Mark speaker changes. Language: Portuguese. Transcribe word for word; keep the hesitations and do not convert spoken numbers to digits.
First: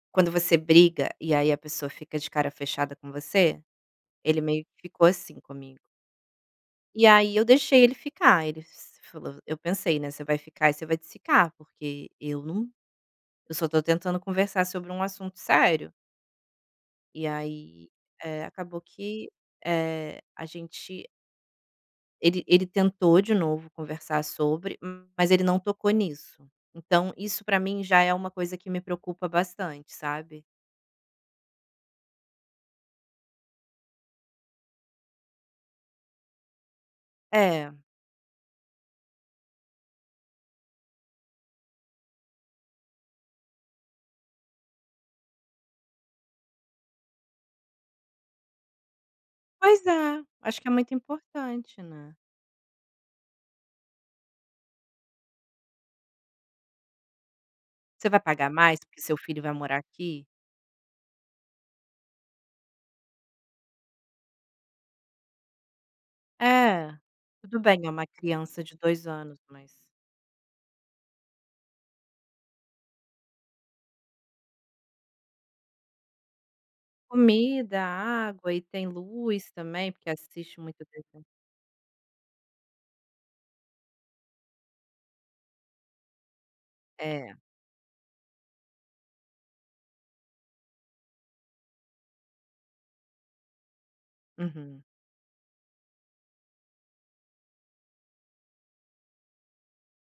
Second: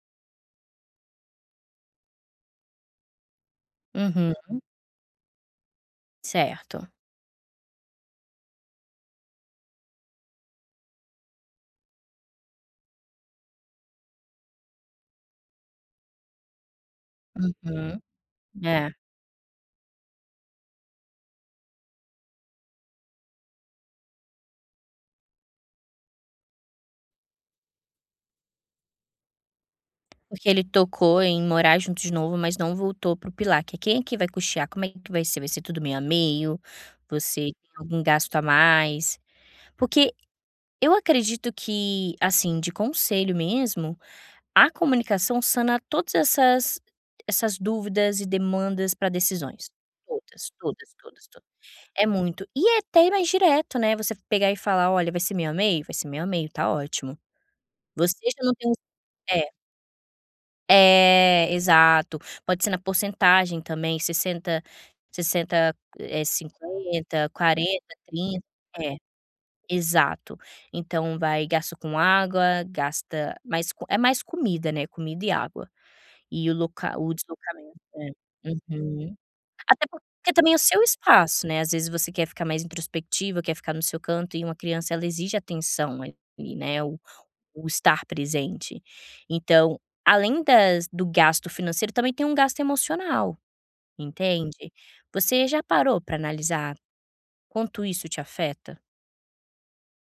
Speaker 1: Quando você briga e aí a pessoa fica de cara fechada com você, ele
Speaker 2: Uhum.
Speaker 1: meio que ficou assim comigo.
Speaker 2: Certo.
Speaker 1: E aí eu deixei ele ficar, ele se falou eu pensei, né, "Você vai ficar e vai desficar, porque eu não eu só tô tentando conversar sobre um assunto sério". E aí,
Speaker 2: Uhum,
Speaker 1: eh, acabou
Speaker 2: é.
Speaker 1: que, eh, a gente ele ele tentou de novo conversar sobre, mas ele não tocou nisso. Então, isso pra mim já é uma coisa que me preocupa bastante, sabe.
Speaker 2: Porque ele tocou em ir morar junto de novo, mas não voltou para o pilar, que é, quem é que vai custear, como é que vai ser, vai ser tudo meio a meio, você
Speaker 1: É.
Speaker 2: tem algum gasto a mais, porque eu acredito que, assim, de conselho mesmo, a comunicação sana todas essas essas dúvidas e demandas pra decisões,
Speaker 1: Pois é,
Speaker 2: todas
Speaker 1: acho que é muito
Speaker 2: todas todas todas.
Speaker 1: importante,
Speaker 2: É
Speaker 1: né.
Speaker 2: muito e até mais direto, né, você pegar e falar "Olha, vai ser meio a meio? Vai ser meio, tá ótimo.",
Speaker 1: Você
Speaker 2: você
Speaker 1: vai
Speaker 2: já
Speaker 1: pagar
Speaker 2: não tem o
Speaker 1: mais, porque seu filho
Speaker 2: É.
Speaker 1: vai morar aqui?
Speaker 2: É, exato. Pode ser na porcentagem também sessenta sessenta eh,
Speaker 1: É,
Speaker 2: cinquenta
Speaker 1: tudo bem é
Speaker 2: quarenta
Speaker 1: uma
Speaker 2: trinta.
Speaker 1: criança de
Speaker 2: É,
Speaker 1: dois anos, mas
Speaker 2: exato, então, vai gasto com água, gasta mais co é mais comida, né, comida e água, e o local o deslocamento
Speaker 1: Comida,
Speaker 2: É,
Speaker 1: água e tem
Speaker 2: uhum.
Speaker 1: luz
Speaker 2: Até
Speaker 1: também, porque
Speaker 2: porque também é o
Speaker 1: assiste
Speaker 2: seu
Speaker 1: muita TV.
Speaker 2: espaço, né, às vezes, você quer ficar mais introspectiva, quer ficar no seu canto e uma criança ela exige atenção ali, né, o
Speaker 1: É.
Speaker 2: o estar presente, então, além das do gasto financeiro também tem um gasto emocional, entende.
Speaker 1: Uhum.
Speaker 2: Você já parou pra analisar quanto isso te afeta?